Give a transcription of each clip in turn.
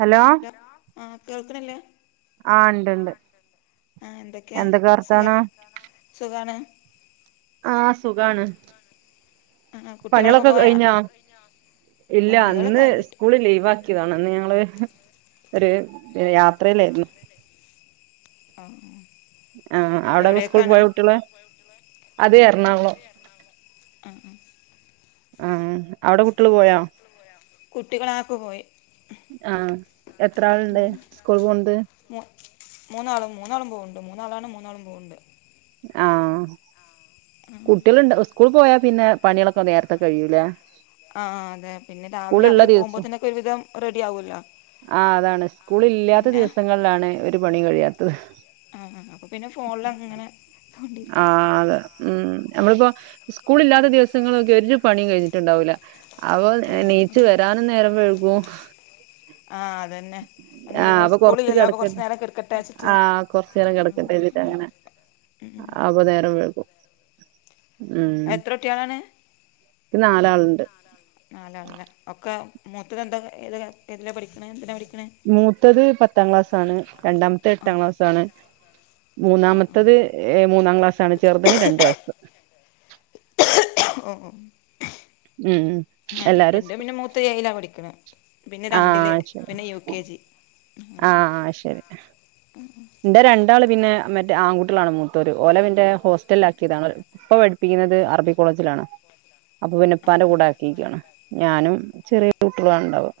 Hello ആഹ് കേൾക്കണില്ലേ ആഹ് ഇണ്ട്ണ്ട് ആഹ് എന്തൊക്കെയാ എന്തൊക്കെ സുഖം വർത്താനം സുഖാണ് ആഹ് സുഖാണ് ആ കുട്ടികളൊക്കെ പണികളൊക്കെ പോയാ കഴിഞ്ഞോ ഇല്ല പണികൾ ഇന്ന് കഴിഞ്ഞിട്ട് സ്കൂള് ലീവ് ആ ക്കിയതാണ് ഇന്ന് ഞങ്ങള് ഒരു യാത്രയിലായ്രുന്ന് ആഹ് ആഹ് അവിടൊക്കെ സ്കൂളി പോയോ കുട്ട്യള് അത് എറണാകുളം അഹ് ആഹ് ആഹ് അവിടെ കുട്ടികള് പോയോ? കുട്ടികളാക്ക പോയി ആഹ് എത്രാളിണ്ട് സ്കൂൾ പോണത് മൂ മൂന്നാളും മൂന്നാളും പോവെണ്ട് മൂന്നാളാണ് മൂന്നാളും പോവെണ്ട് ആഹ് കുട്ടീളെണ്ട് സ്കൂൾ പോയാ പിന്നെ പണിളൊക്കെ നേരത്തെ കഴിയൂലെ ആ അതെ പിന്നെ രാവിലെ അവര് പോകുമ്പോത്തനൊക്കെ ഒരു വിധം റെഡി ആവൂല്ലോ ആഹ് അതാണ് സ്കൂളില്ലാത്ത ദിവസങ്ങളിലാണ് ഒരു പണീം കഴിയാത്തത് അഹ് ആഹ് അപ്പ പിന്നെ ഫോണിൽ അങ്ങങ്ങനെ ആഹ് അതെ ഉം നമ്മളിപ്പോ സ്കൂളി ഇല്ലാത്ത ദിവസങ്ങളൊക്കെ ഒരു പണീം കഴിഞ്ഞി ട്ടിണ്ടാവൂല്ല അവം ആ നീച്ച് ആ വരാനും നേരം വെഴുകും ആഹ് അതന്നെ ഇന്ന് അപ്പൊ സ്കൂളില്ലല്ലോപ്പൊ കൊറച്ച് കിടക്കട്ടെ നേരം കേടക്കട്ടേച്ചിട്ട് ആഹ് കൊറച്ച് നേരം കെടക്കട്ടേച്ച് അങ്ങനെ അപ നേരം വഴ്കും. മ് എത്ര കുട്ടികളാണ് ക്ക് നാലാള്ണ്ട്. നാലാള്ല്ലേ. ഒക്കെ മൂത്തത് എന്താ ഏതില ഏതിലാ പഠിക്ക്ണെ, എന്തിനാ പഠിക്ക്ണെ? മൂത്തത് പത്താം ക്ലാസ് ആണ് രണ്ടാമത്തെ എട്ടാം ക്ലാസ് ആണ് ആഹ് മൂന്നാമത്തത് ഏഹ് മൂന്നാം ക്ലാസ്സാണ് ചെറുതിന് രണ്ട് വയസ്സ് ഓഹ് ഒഹ് ഉം എൻ എല്ലാരും എന്റെ പിന്നെ മൂത്ത ഏയിലാ പഠിക്ക്ണ. പിന്നെ രണ്ടില് ശരി പിന്നെ യു കെ ജി ആഹ് ആഹ് ശരി ഇന്റെ രണ്ടാള് പിന്നെ മറ്റേ ആൺകുട്ടിയേളാണ് മൂത്തോര്. ഓലെ മന്റെ ഹോസ്റ്റൽല് ആക്കിയതാണ് ഉപ്പ പഠിപ്പിക്ക്ന്നത് അറബിക് കോളേജിലാണ്. അപ്പൊ പിന്നെ ആഹ് ഉപ്പാന്റെ ആഹ് കൂടെ ആക്കിക്കാണ്. ഞാനും ചെറിയ കുട്ട്യേളും ആണ് ഇണ്ടാവാ.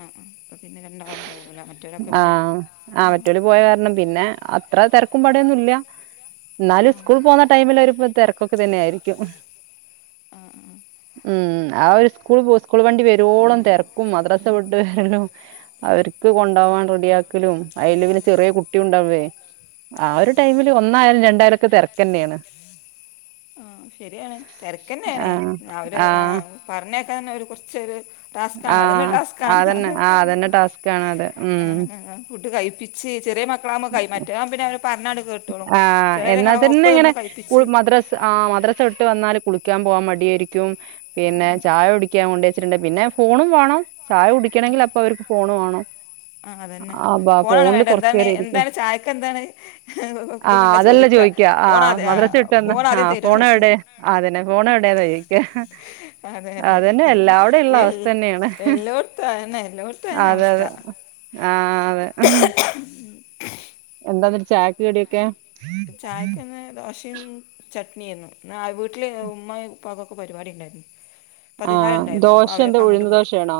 ആഹ് ആഹ് അപ്പ പിന്നെ രണ്ടാള് ഉണ്ടാവള്ളു ലേ. മറ്റൊലൊക്കെ പിന്നെ ആഹ് ഓല് പോയ കാരണം പിന്നെ അത്ര തെരക്കും പടയൊന്നുല്ല ഇന്നാലും ആഹ് സ്കൂൾള് പോവ് ടൈമില് ഒര് പ്ര തെരക്കൊക്കെ തന്നെ ആയിരിക്കും ആഹ് ആഹ് മ്മ് ആ ഒരു സ്കൂൾ പോ സ്കൂൾ വണ്ടി വരോളം തെരക്കും മദ്രസ വിട്ട് വരലും അവർക്ക് കൊണ്ടാവാൻ റെഡിയാക്കലും അയ്‌ല് പിന്നെ ചെറിയ കുട്ട്യു ഉണ്ടാവേ. ആ ഒരു ടൈമില് ഒന്നായാലും രണ്ടായലൊക്കെ തെരക്കന്നേണ് ശരിയാണ് തെരക്കെന്നേണ് ആഹ് അവര് ആഹ് എഫ് പറഞ്ഞയക്കാൻ തന്നെ ഒരു കൊർച്ചൊരു ടാസ്കാണ് അതന്നെ ആഹ് ടാസ്കാണ്. അതന്നെ അത് ആഹ് അതന്നെ പർഞ്ഞയ്ക്ക്ണെ. ടാസ്കാണ് അത്. ഉം ആഹ് ആഹ് ഫുഡ് കഴ്പ്പിച്ച് ചെറിയ മ ക്കളാവുമ്പം കയ് മറ്റേ ആവുമ്പം പിന്നെ അവരെ പറഞ്ഞാണ്ട് കേട്ടോളും ആഹ് ചിലരെ എന്നാ തന്നെ ഒപ്പം ഇങ്ങനെ നിന്ന് കു കഴിപിച്ച് മദ്രസ് ആഹ് മദ്രസ വിട്ട് വന്നാൽ കുളിക്കാൻ പോകാൻ മടിയായിരിക്കും പിന്നെ ചായ കുടിക്കാൻ കൊണ്ടേച്ചിട്ട്ണ്ടെ പിന്നെ ഫോണും വാണം ചായ കുടിക്കണെങ്കിൽ അപ്പൊ അവർക്ക് ഫോണ് വേണം ആ അതന്നെ അപ്പാ ഫോണാണ് ഫോണില് വേണ്ടത് എന്താണ് കുറചേരം ഇരി എന്താണ് ചായക്ക് എന്താണ് ആഹ് ഇതെന്നല്ല അതെല്ല ചോദിക്കുക ചോയിക്ക ഫോൺ ആഹ് ആദ്യ ആ മദ്രസ വിട്ട് വന്നാ ഫോൺ ആദ്യം ആഹ് തരുമോന്ന് ഫോണ് എവടെ ചോദിച്ച ആതന്നെ ഫോണ് എവിടെ എന്നാ ചോയിക്ക്യാ. അതെ അതെ അതന്നെ ശരിയാണ് എല്ലാ വ്ടെ ഇള്ള എൽ അവസ്ഥതന്നേണ് എല്ലോടത്തും അതന്നെ എല്ലോടത്തും അതന്നെ അതെ അതെ അവസ്ഥ ആഹ് അതെ ഹ്മ് എന്താന്നട്ട് ചായക്ക് കടിയൊക്കെ? ചായക്ക്‌ ഇന്ന് ദോശ് ശിം ചട്നിയേന്നു. ന്നാ വീട്ടില് ഉമ്മായു ഉപ്പാകൊക്കെ പരിപാടി ഉണ്ടായിരുന്നു ആഹ് പതിനാലുണ്ടായിരുന്നു അപ്പൊ ദോശ അവരൊക്കെ എന്താ അങ്ങട്ട് ഉഴുന്ന് പോയി. ദോശയാണോ?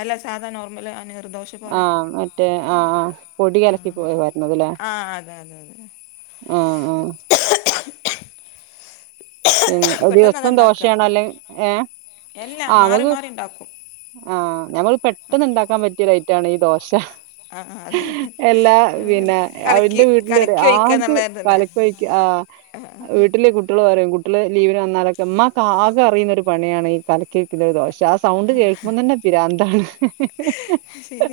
അല്ല സാധാ നോർമൽ അ നിർ ദോ ശ പോലെ ആഹ് മറ്റേ ആഹ് ആഹ് പൊടി കലക്കി ആഹ് പോയി വരുന്നതല്ലേ അതെ അതെ ആഹ് ആഹ് [inaudible] പിന്നെ പെട്ടെന്ന് അതാ ദിവസം ഉണ്ടാക്കുക ദോശയാണൊ അല്ലെ ഏഹ് എല്ലാം ആഹ് മാറി നമക്ക് മാറി ഉണ്ടാക്കും ആഹ് ഞമ്മൾ പെട്ടെന്ന് ഇണ്ടാക്കാൻ പറ്റിയ ഐറ്റാണ് ഈ ദോശ ആ അതെ എല്ലാ പിന്നെ കലക്കി അവന്റെ വീട്ടിലറിയും കലക്കി ആക് കലക്ക്‌ ഒയിക്ക ആഹ് എഹെഹെ വീട്ടില് കുട്ടിയേള് പറയും കു ട്ട്യേൾ ലീവിന് വന്നാലൊക്കെ ഉമ്മാക്ക് ആകെ അറിയുന്ന ഒരു പണിയാണ് ഈ കലക്കി ഒഴിക്കല് ദോശ. ആ സൗണ്ട് കേൾക്കുമ്പം തന്നെ പിരാന്താണ്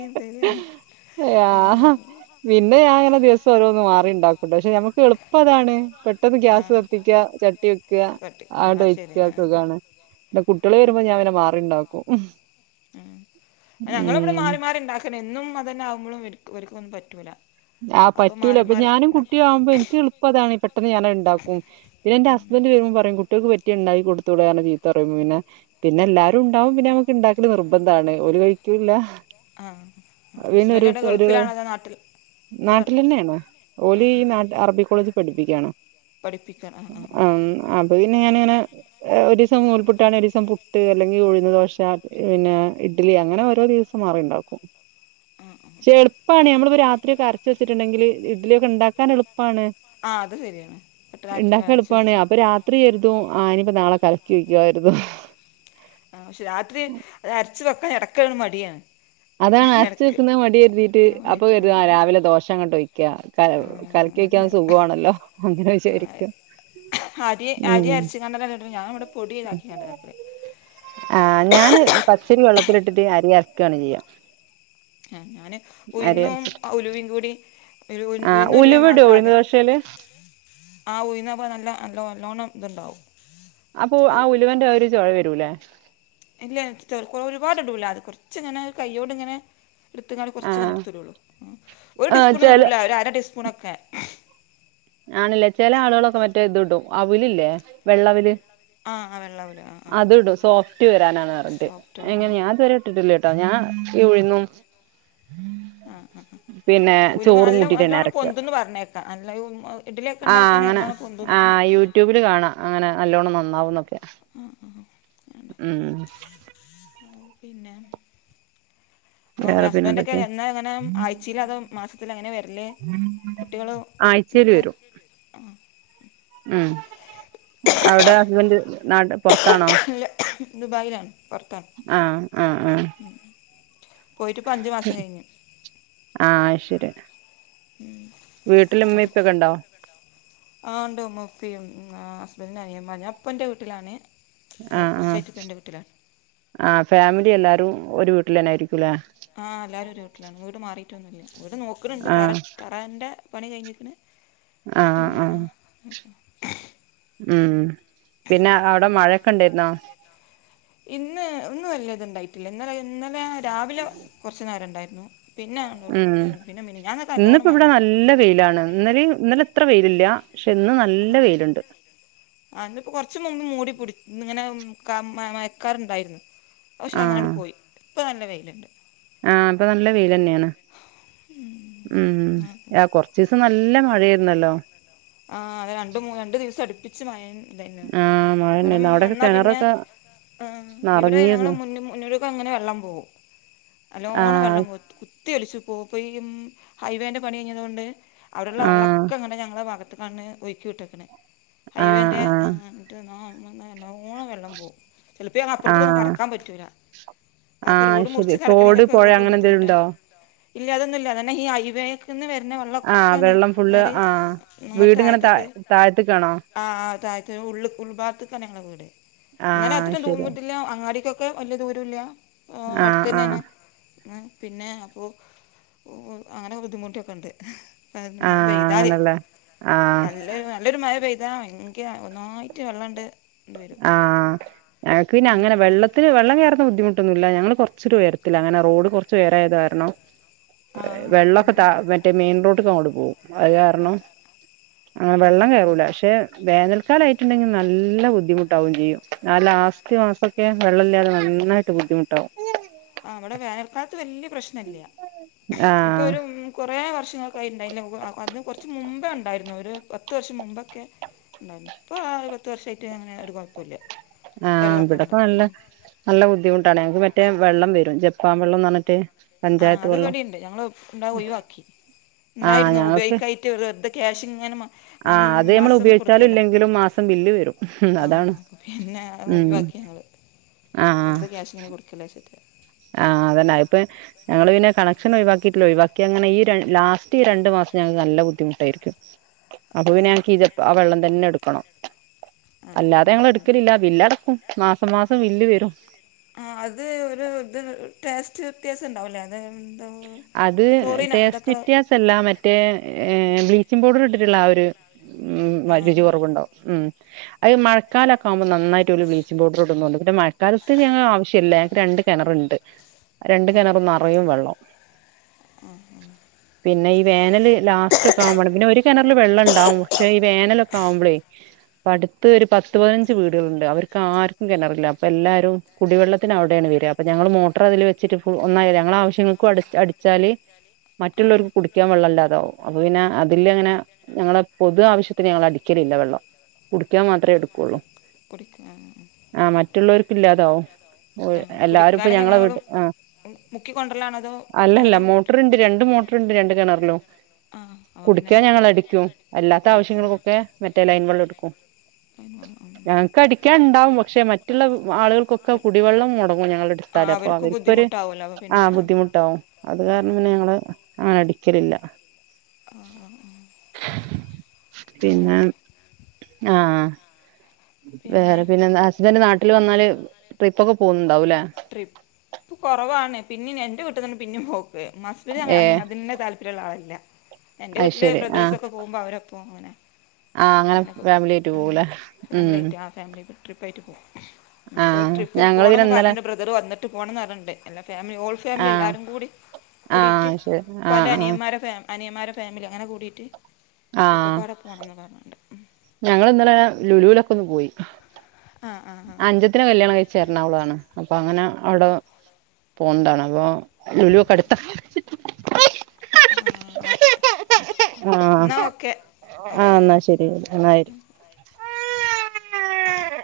[unintelligible] [unintelligible] ആഹ പിന്നെ ഞാനെങ്ങനെ ദിവസം ഓരോന്ന് മാറിണ്ടാക്കുട്ടൊ പക്ഷെ ഞമ്മക്ക് എളുപ്പതാണ് പെട്ടെന്ന് ആ ആ ഗ്യാസ് ക ത്തിക്ക്യാ ചട്ടി വെക്ക കട്ട് ആണ്ട് ആ ശരി ഒഴിച്ചാ ആ സുഖാണ് ടെ കുട്ടിയേള് വരുമ്പം ഞാൻ പിന്നെ മാറിണ്ടാക്കും ഉം. അയ്ന് ഞങ്ങളെ ബടെ ഉം മാറി മാറി ഇണ്ടാക്കണെ എന്നും അതന്നെ ആവുമ്പളും വര് ഇവര്ക്കൊന്നും പറ്റൂല. ആഹ് അപ്പൊ പറ്റൂല മാറി ഇപ്പം മാറി ഞാനും ഉണ്ടാക്കും കുട്ടിയും ആവുമ്പം ഇൻക്ക്യെളുപ്പ അതാണ് പെട്ടെന്ന് ഞാനഹ്ണ്ടാക്കും. പിന്നെ ഇന്റെ ഹസ്ബൻഡ് വരുമ്പം പറയും കുട്ടിയേക്ക് പറ്റിയത് ഇണ്ടാക്കി കൊടുത്തൂടേ പർഞ് ചീത്തറിയുമ്പം പിന്നെ പിന്നെ എല്ലാരും ഉണ്ടാവുമ്പം പിന്നെ ഞമ്മക്ക് ഇണ്ടാക്കല് നിർബന്താണ് ഓല് കഴിക്ക്യൂ ല്ല. ആഹ് ഹസ്ബന്റ്ടെ ഗൾഫിലാണല്ലോ അതൊ നാട്ടിൽ ഇവിടെ വർ നാട്ടിലെന്നെണ് ഓൽ ആ ഈ അറബി കോളേജിൽ പഠിപ്പിക്കിയാണ് പഠിപ്പിക്കാൻ ആ ആ ആ ആഹ് അപ്പൊ പിന്നെ എങ്ങിനിയാണ് എ ഒരീസം നൂൾപുട്ടാണ് ഒരീസം പുട്ട് അല്ലെങ്കിൽ ഉഴുന്ന് ദോശ പിന്നെ ഇഡലി അങ്ങനെ ഓരോ ദിവസം മാറിണ്ടാക്കും ആ ആ ക്ഷെ എളുപ്പമാണ് നമ്മൾ രാത്രിയക്കെ അരച് ച്ചിട്ടുണ്ടെങ്കിൽ ഇട്ലിക്കെ ണ്ടാക്കാൻ എള്പ്പാണ് ആ അത് ശരിയാണ് പെട്ടെന്ന് അരച്ച് ണ്ടാക്കാൻ അരച്ച് എള്പ്പാണ് വെച്ച് അപ്പ് രാത്രിയെരുതും ആനിപ്പോൾ നാളെ കലക്കി വയ്ക്കുവായിരുന്നു ആ ക്ഷെ രാത്രി അഹ് അരച്ചു വെക്കാൻ എടക്കണ് മടിയാണ് അതാണ് അരച്ച ഇടക്ക് വെക്കുന്ന മടിയ എരുതിയിട്ട് ആ അപ്പൊ ലേറ്റ് ആ കരുത രാവിലെ ദോശ അങ്ങോട്ട് ഒയ്ക്ക ക ആ കലക്കിഒയ്ക്കാൻ അതെ സുഖാണല്ലോ അങ്ങനെ വിചാരിക്കും അരി അരി ഉം അരച്ചങ്ങാണ്ടന്നെല്ലേ ട്ൻ ഞാൻ വടെ പൊടി താക്കി ങ്ങാണ്ടകാട്ടൽ ആ ഞാന് പച്ചരി വള്ളത്തിലിട്ടിട്ട് അരി അരക്കാണ് ചെയ ആഹ് ഞാന് അരി ഉയ്ന്നും അരച്ചിട്ട് ഉലിവിം കൂടി ആ ഉയ്ന്നും ഉലിവി ഉലുവ ഇടുവോ ഉഴുന്ന് മാത്രആദ്യ [inaudible] ആ ഊയ്ന്നപ്പ നല്ല നല്ല നല്ലോണ്ണം ത്ണ്ടാവും അപ്പൊ ആ ഉലുവന്റെ ഒരു ചോയ വരൂല്ലേ ഇല്ല ചൊ ഒരുപാട് ഇടുല അത് കൊർച് ങ്ങനെ കയ്യോണ്ട് ങ്ങനെ ട്ത്തങ്ങാട് ആ കൊറച്ച്ങ്ങനെട്ത്തുടൊള്ളു ഒരു ആ ചെല ടിസ്പൂൺന്നുംടുല്ല ഒരു അരടീസ്പൂണൊക്കെ ആണില്ലേ ചില ആളൊളൊക്കെ മറ്റേ ഇത് ഇടും അവ് ലില്ലേ വെള്ളഅവ്ൽ ആ ആ വെള്ളാവൂല ആ ആ അത്ടും സോഫ്റ്റ് വരാനാണ്ന്ന് പറഞ്ഞട്ട് സോഫ്റ്റ് ആവാൻ ആ എങ്ങനെ ഞാത് വരെ ട്ടിട്ടില്ലട്ടോ ഞാൻ ഈഉഴ്ന്നും ആ ആ ആ പിന്നെ ഉലുവ ചോറും നല്ല നല്ലോണം കൂട്ടിട്ടന്നെഅരക്ക പൊന്തുന്ന് പറഞ്ഞേക്കാം നല്ല ഇഡലിയൊക്കെ ണ്ടാക്കങ്കി നല്ലോണം പൊന്തും തന്നെർന് യട്യൂബില് കാണാ അങ്ങനെ നല്ലോണ്ണം നന്നാവുന്നൊക്കെ ആ ആ ഉം ആ പിന്നെ ഓ വേറെ പിന്നെ എന്തൊക്കെ ഹസ്ബൻഡക്കെന്നാങ്ങനെ ആയ്ച്ചയിലോ അതൊ മാസത്തിലോ ങ്ങനെ വെര്ൽ കുട്ടികള് ആഴ്ചേൽ ഇതൊക്കെ വരും ആഹ് ഉം അവടെ ഹസ്ബൻഡ് നാട്ട് പൊർത്താണോ ഇല്ല ദുബായിലാണ് പൊർത്താണ് ആഹ് ആഹ് ഉം പോയിട്ട്പ്പൊ അഞ്ചു മാസം കഴിഞ്ഞ് ആഹ് അയ്ശരി ഉം വീട്ടിൽ ഇമ്മേം അത് ഉപ്പക്കെണ്ടോ ആഹ് ഉണ്ട് ഉമ്മ ഉപ്പയും ഹസ്ബന്റിന്റെ അനിയമ്മാരും പ്പന്റെ വീട്ടിലാണെ ആഹ് ആഹ് ആഹ് ഫാമിലി ല്ലാരും ഒരു വീട്ടിൽന്നെയിരിക്കുംല്ലേ ആഹ് എല്ലാരും ഒരു വീട്ടിലാണ് വീട് മാറിയിട്ടൊന്നുംല്ല വീട് നോക്കണ്ണ്ട് തറ ആഹ് തറാന്റെ പണി കഴിഞ്ഞക്ണ് ആഹ് ആഹ് ഉം പിന്നെ അവടെ മഴൊക്കെ ണ്ടായിരുന്നോ ഇന്ന് ഇന്ന് വലിയ ഇത്ണ്ടായിട്ടില്ല ഇന്നലെ ഇന്നലെ രാവിലെ കൊറച്ചു നേരംണ്ടായിരുന്നു ഉം നല്ലോണം ഇന്ന്പ്പോ ബടെ മഴയായിരുന്നു നല്ല വെയിലാണ് ന്നലിം ന്നലെ ത്ര വെയിലില്ല പക്ഷെ ന്ന് നല്ല വെയില്ണ്ട് ആഹ് ന്ന്പ്പം കൊറച്ചു മുമ്പ് മൂടി പുടി ങ്ങനെ മയക്കാർണ്ടായിരുന്നു പക്ഷെ അങ്ങനോട് ആഹ് പോയി ഇപ്പൊ നല്ല വെയിലുണ്ട്. ആഹ് അപ്പൊ നല്ല വെയിലെ ന്നെയാണ്. ഉം ആ കുറച്ച ദിവസം നല്ല മഴ ആയിരുന്നല്ലോ? ആഹ് അത് രണ്ട് മൂ രണ്ടു ദിവസം അടുപ്പിച്ച് മഴ തന്നെ ഉണ്ടായന് ആഹ് പുറം മഴന്നെയായിരുന്നു അവിടൊക്കെ വന്നാ പിന്നെ കിണറൊക്കെ ങാ ഇവിടെ ഞങ്ങള് നറഞ്ഞിരുന്നു മു മുന്നോടക്ക അങ്ങനെ വെള്ളം പോകും. അല്ലോണം വെള്ളം ആഹ് പോകും കുത്തി ത്തിഒലിച്ച് പോം ഇപ്പോ ഈ ഹൈവേന്റെ പണി കഴിഞ്ഞതു കൊണ്ട് അവടുള്ള ആഹ് വെള്ളൊക്കെ എങ്ങനെ ഞങ്ങളുടെ ഭാഗ ത്ത്കണ്ണ് ഒഴുക്കി വിട്ടേക്കണ ആഹ് ഹൈവേൻ്റെ ങാ ആഹ് എന്നിട്ട് നല്ലോണം വെള്ളം പോകും ചെലപ്പൊ അപ്പുറത്ത ഒന്നും ആഹ് കടക്കൻ പറ്റൂല. അപ്പൊ ആഹ് റോഡ് ശരി മുറിച്ച് തോട് കടക്കണലൊക്കെ പൊഴ വോക്കൊരു അങ്ങനെ എന്തേലും ബുദ്ധിമുട്ട് ഉണ്ടോ ഇല്ല അതൊന്നുല്ല അതന്നെ ഈ ഹൈവേ ഇതിന്ന് വരുന്ന വെള്ള ആഹ് ഒക്കെ വെള്ളം ഫുള്ള് നേരെ ആഹ് നമ്മുടെ വീടിങ്ങനെ താ താഴത്തേക്ക് താഴത്ത്ക്കാണോ ആഹ് താഴത്തെനു ഉള്ള് ഉൾഭാഗത്ത്ക്കാണ് ഞങ്ങളെ വീട്. ന്നാലും ആഹ് അത്രിം ദു ശരി ഇത് ല്ല. അങ്ങാടീക്കൊ ഒക്കെ വലിയ ദൂരഇല്ല ആ ആഹ് അടുത്ത ആഹ് തന്നെആണ് അങ്ങനെ പിന്നെ അപ്പോ ഉം ഉം അങ്ങനെ ബുദ്ധിമുട്ടൊക്കെ ഉണ്ട് മഴ ആഹ് പെയ്താല് അങ്ങനല്ലേ ആഹ് നല്ലോരു നല്ലൊരു മഴ പെയ്താ ഭയങ്കര ഒന്നായിട്ട് വെള്ളണ്ട്. ണ്ട് വരും ആഹ് ഞങ്ങക്ക് പിന്നെ അങ്ങനെ വെള്ള ത്തില്ല് വെള്ളം കെറുന്ന ബദ്ധമുട്ടൊന്നുഇല്ല ഞങ്ങള് കൊറച്ചുരു ഇയരത്തില്ലങ്ങനെ റോഡ് കൊറച്ച് ഉയര ആയത് കാരണം ആഹ് അപ്പൊ വെള്ളഓക്കെ പിന്നെ ത മറ്റേ മെയിൻ റോഡക്കെ അങ്ങോട്ട് പോകും അത് കാരണം. അങ്ങനെ വെള്ളം ആഹ് കയറൂല പക്ഷെ വേനൽക്കാലയിട്ടുണ്ടെങ്കി നല്ല ബുദ്ധിമു ട്ടാവും ചെയ്യും ആ ലാസ്റ്റ് മാസഓക്കെ വെള്ള ഇല്ലാതെ നന്നായിട്ട് ബുദ്ധിമുട്ടാവും. ആ അവിടെ വേനൽക്കാലത്ത് വെല്യ പ്രശ്നില്ല ഇപ്പൊ ആഹ് ഒരു കുറേ വർഷങ്ങൾക്കയിട്ടുണ്ടായില്ലലവ് അത് കുറച്ച് മുമ്പേ ഉണ്ടായിരുന്നു ഒരു പത്ത് വർഷം മുമ്പൊക്കെ ഇപ്പൊ ഒരു പത്ത് വർഷയിട്ട് അങ്ങനെ ഒരു കുഴപ്പില്ല ആഹ് ഇവിടെക്കെ നല്ല നല്ല ബുദ്ധിമുട്ടാണ് ഞങ്ങക്ക് മറ്റേ വെള്ളം വരും ജപ്പാ വെള്ളംന്ന് പറഞ്ഞിട്ട് ആഹ് പഞ്ചായത്ത് അത് വെള്ളം ഇവിടെണ്ട് ഞങ്ങള് ഉണ്ട ഒഴിവാക്കി ആഹ് ഉണ്ടായിരുന്നു ഞങ്ങക്ക് ഉപയോഗിക്കായി. വെർതെ വെർതെ ക്യാഷ് ഇങ്ങനെ മന്ന് ആഹ് അത് നമ്മൾ മാസം ഉപയോഗിച്ചാലും കൊടുക്കെല്ല ഇല്ലെങ്കിലും മാസം ബില്ല് വരും അതാണ് ആഹ് പിന്നെ അതങ്ങ് ഉം ഒഴിവാക്കി. ഞങ്ങൾ വെർതെ ക്യാഷ് ഇങ്ങനെ കൊടുക്കല്ലേ വിജാരിച്ചിട്ട്. ആ അതന്നാ അയ്പ്പൊ ഞങ്ങള് പിന്നെ കണക്ഷൻ ഒിവാക്കിട്ടില്ല ഒഴവാക്കി അങ്ങനെ ഈ രാ ലാസ്റ്റ് ഈ രണ്ട് മാസം ഞങ്ങക്ക് നല്ല ബുദ്ധിമുട്ടായിരിക്കും. അപ്പൊ പിന്നെ ഞൻക്കിജപ്പ് ആ വെള്ളം തന്നെ എടുക്കും ആണോ ആ അല്ലാതെ ഞങ്ങൾ ആ എടുക്കലില്ല ബില്ടക്കും മാസം മാസം ബില്ല് വരും. ആ അത് ഒരു ഇത് ടേസ്റ്റ് വ്യത്യാസം ഉണ്ടാവുലേ അത് എന്താ ക്ലോറിന ആന്തകളവ്. ഇതല്ല മറ്റേ ഏ ബ്ലീച്ചിംഗ പൗഡർ ഇട്ടിട്ടുള്ള ആ ഒരു ഉം വ ആ രുചി കിറവുണ്ടാവും ഉം അത് മഴക്കാലൊകാമ്പോ നന്നായിട്ട് ഒരു ബ്ളീച്ചിങ് പൗഡർ ഇടുന്നുണ്ട്പിന്നെ മഴക്കാലത്ത് ഞങ്ങ ആവശ്യഇല്ല ഞങ്ങക്ക് രണ്ട് കെണറ്ണ്ട് രണ്ട് കിണറു നറയെ വെള്ളം. ആഹ് പിന്നെ ഈ വേനല് ലാസ്റ്റ് ഒക്കെ ആവേണം പിന്നെ ഒരു കിണറിൽ വെള്ളം ഉണ്ടാവും പക്ഷെ ഈ വേനലൊക്കെ ആവുമ്പളേ - അപ്പ അടുത്ത് ഒരു പത്ത് പതിനഞ്ച് വീടുകളുണ്ട് അവർക്ക് ആർക്കും കിണറില്ല അപ്പൊ എല്ലാരും കുടിവെള്ളത്തിന് അവിടെയാണ് വരിയാ അപ്പ ഞങ്ങള് മോട്ടർ അതില് വെച്ചിട്ട് ഫു ഒന്നായി ഞങ്ങള ആവശ്യങ്ങക്ക് അടി അടിച്ചാല് ആ മറ്റുള്ളോർക്ക് കുടിക്കാൻ വെള്ളം ഇല്ലാതാവും അപ്പൊ പിന്നെ അതില് അങ്ങനെ ഞങ്ങളെ പൊതു ആവശ്യത്തിന് ഞങ്ങൾ അടിക്കലില്ല വെള്ളം കുടിക്കാൻ മാത്ര എടുക്കുള്ളൂ കുടിക്കാ ആഹ് ആ മറ്റുള്ളോര്ക്ക് ഇല്ലാതാവും ഓര് എല്ലാരും ഇപ്പോ ഞങ്ങളെ വീട്ട് ആ മുക്കിക്കൊണ്ടർല്ലാണോ അല്ലല്ല മോട്ടർ ഇണ്ട് രണ്ട് മോട്ട റ്ണ്ട് രണ്ട് കെണറിലും ആ അപ്പം പിന്നെ കുടിക്കാൻ ഞങ്ങളടിക്കും അല്ലാത്ത അടിക്കും ആവശ്യങ്ങൾക്കൊക്കെ മറ്റേ ലൈയ്ൻ വെള്ളടുക്കും ഉം ഉം ഞങ്ങക്ക് അടിക്കാൻ ഇണ്ടാവും പക്ഷെ മറ്റുള്ളവ് ആളുകൾക്കൊക്കെ കുടിവെള്ളം മോടങ്ങും ഞങ്ങള്ട്ത്താല് അപ്പൊ അവര് ബുദ്ധിമുട്ടാകോലോ അപ്പ പിന്നെ ആഹ് ആഹ് ട്ടോ അത് കാരണം പിന്നെ ഞങ്ങള് അങ്ങനെ അടിക്കലില്ല ആഹ് ആഹ് ആഹ് അപ്പ പിന്നെ അങ്ങനൊക്കെ ആഹ് അഹ് പിന്നെ വേറെ പിന്നെന്ത ഹസ്ബന്റ് നാട്ടിൽ വന്നാല് ട്രിപ്പോക്കെ പോന്നുണ്ടാവുലേ ട്രിപ്പ് കോറവാണ്. പിന്നെ എന്റെ വീട്ടിലാണ് പിന്നെ പോക്ക്. ഏ [unintelligible] അതന്നെ താല്പര്യ. [unintelligible] ളില്ല എന്റെ അത് വീട്ടില് ശരി ആഹ് ബ്രദേഴ്സക്കെ പോകുമ്പോ, അവരൊപ്പം ഇങ്ങനെ. ആഹ് അങ്ങനെ ഫാമിലിയിട്ട് പോകൂലേ ഉം. ഫാമിലി ട്രിപ്പ് ആയിട്ട് പോവും. ഇഞ്ഞിപ്പോ ആഹ് ട്രിപ്പിൽ ഞങ്ങള് പോണം പിന്നെ ഇന്നലെ പറഞ്ഞണ്ട്, ബ്രദറ് വന്നിട്ട് പോണന്ന് പറഞ്ഞണ്ട്. എല്ലാ ഫാമിലി ഓൾ ഫാമിലി ആഹ് എല്ലാരും കൂടി. കൂടിട്ട് ആഹ് ശരി ഇപ്പാൻറെ ആഹ് ആഹ് അനിയമ്മാരെ ഫാമ് അനിയമ്മാരെ ഫാമിലി അങ്ങനെ കൂടീട്ട്, ഒക്കപ്പാടെ പോണന്ന് പറഞ്ഞിട്ടുണ്ട്. ഉം. ഞങ്ങള് ഇന്നലെ ലുലുലക്കൊന്ന് പോയി. ആ ആ അഞ്ച ത്തിനെ കല്യാണം കഴിച്ച് എറണാകുളാണ് അപ്പൊ അങ്ങനെ അവിടെ ആ പോണ്ടാന്ന അപ്പോ ലുലുക്കെ അടുത്ത. ഉം ഓക്കെ. എന്നാൽ ഓക്കെ ആഹ് ആന്നാ ഓക്കെ ശരി [unintelligible] ശരി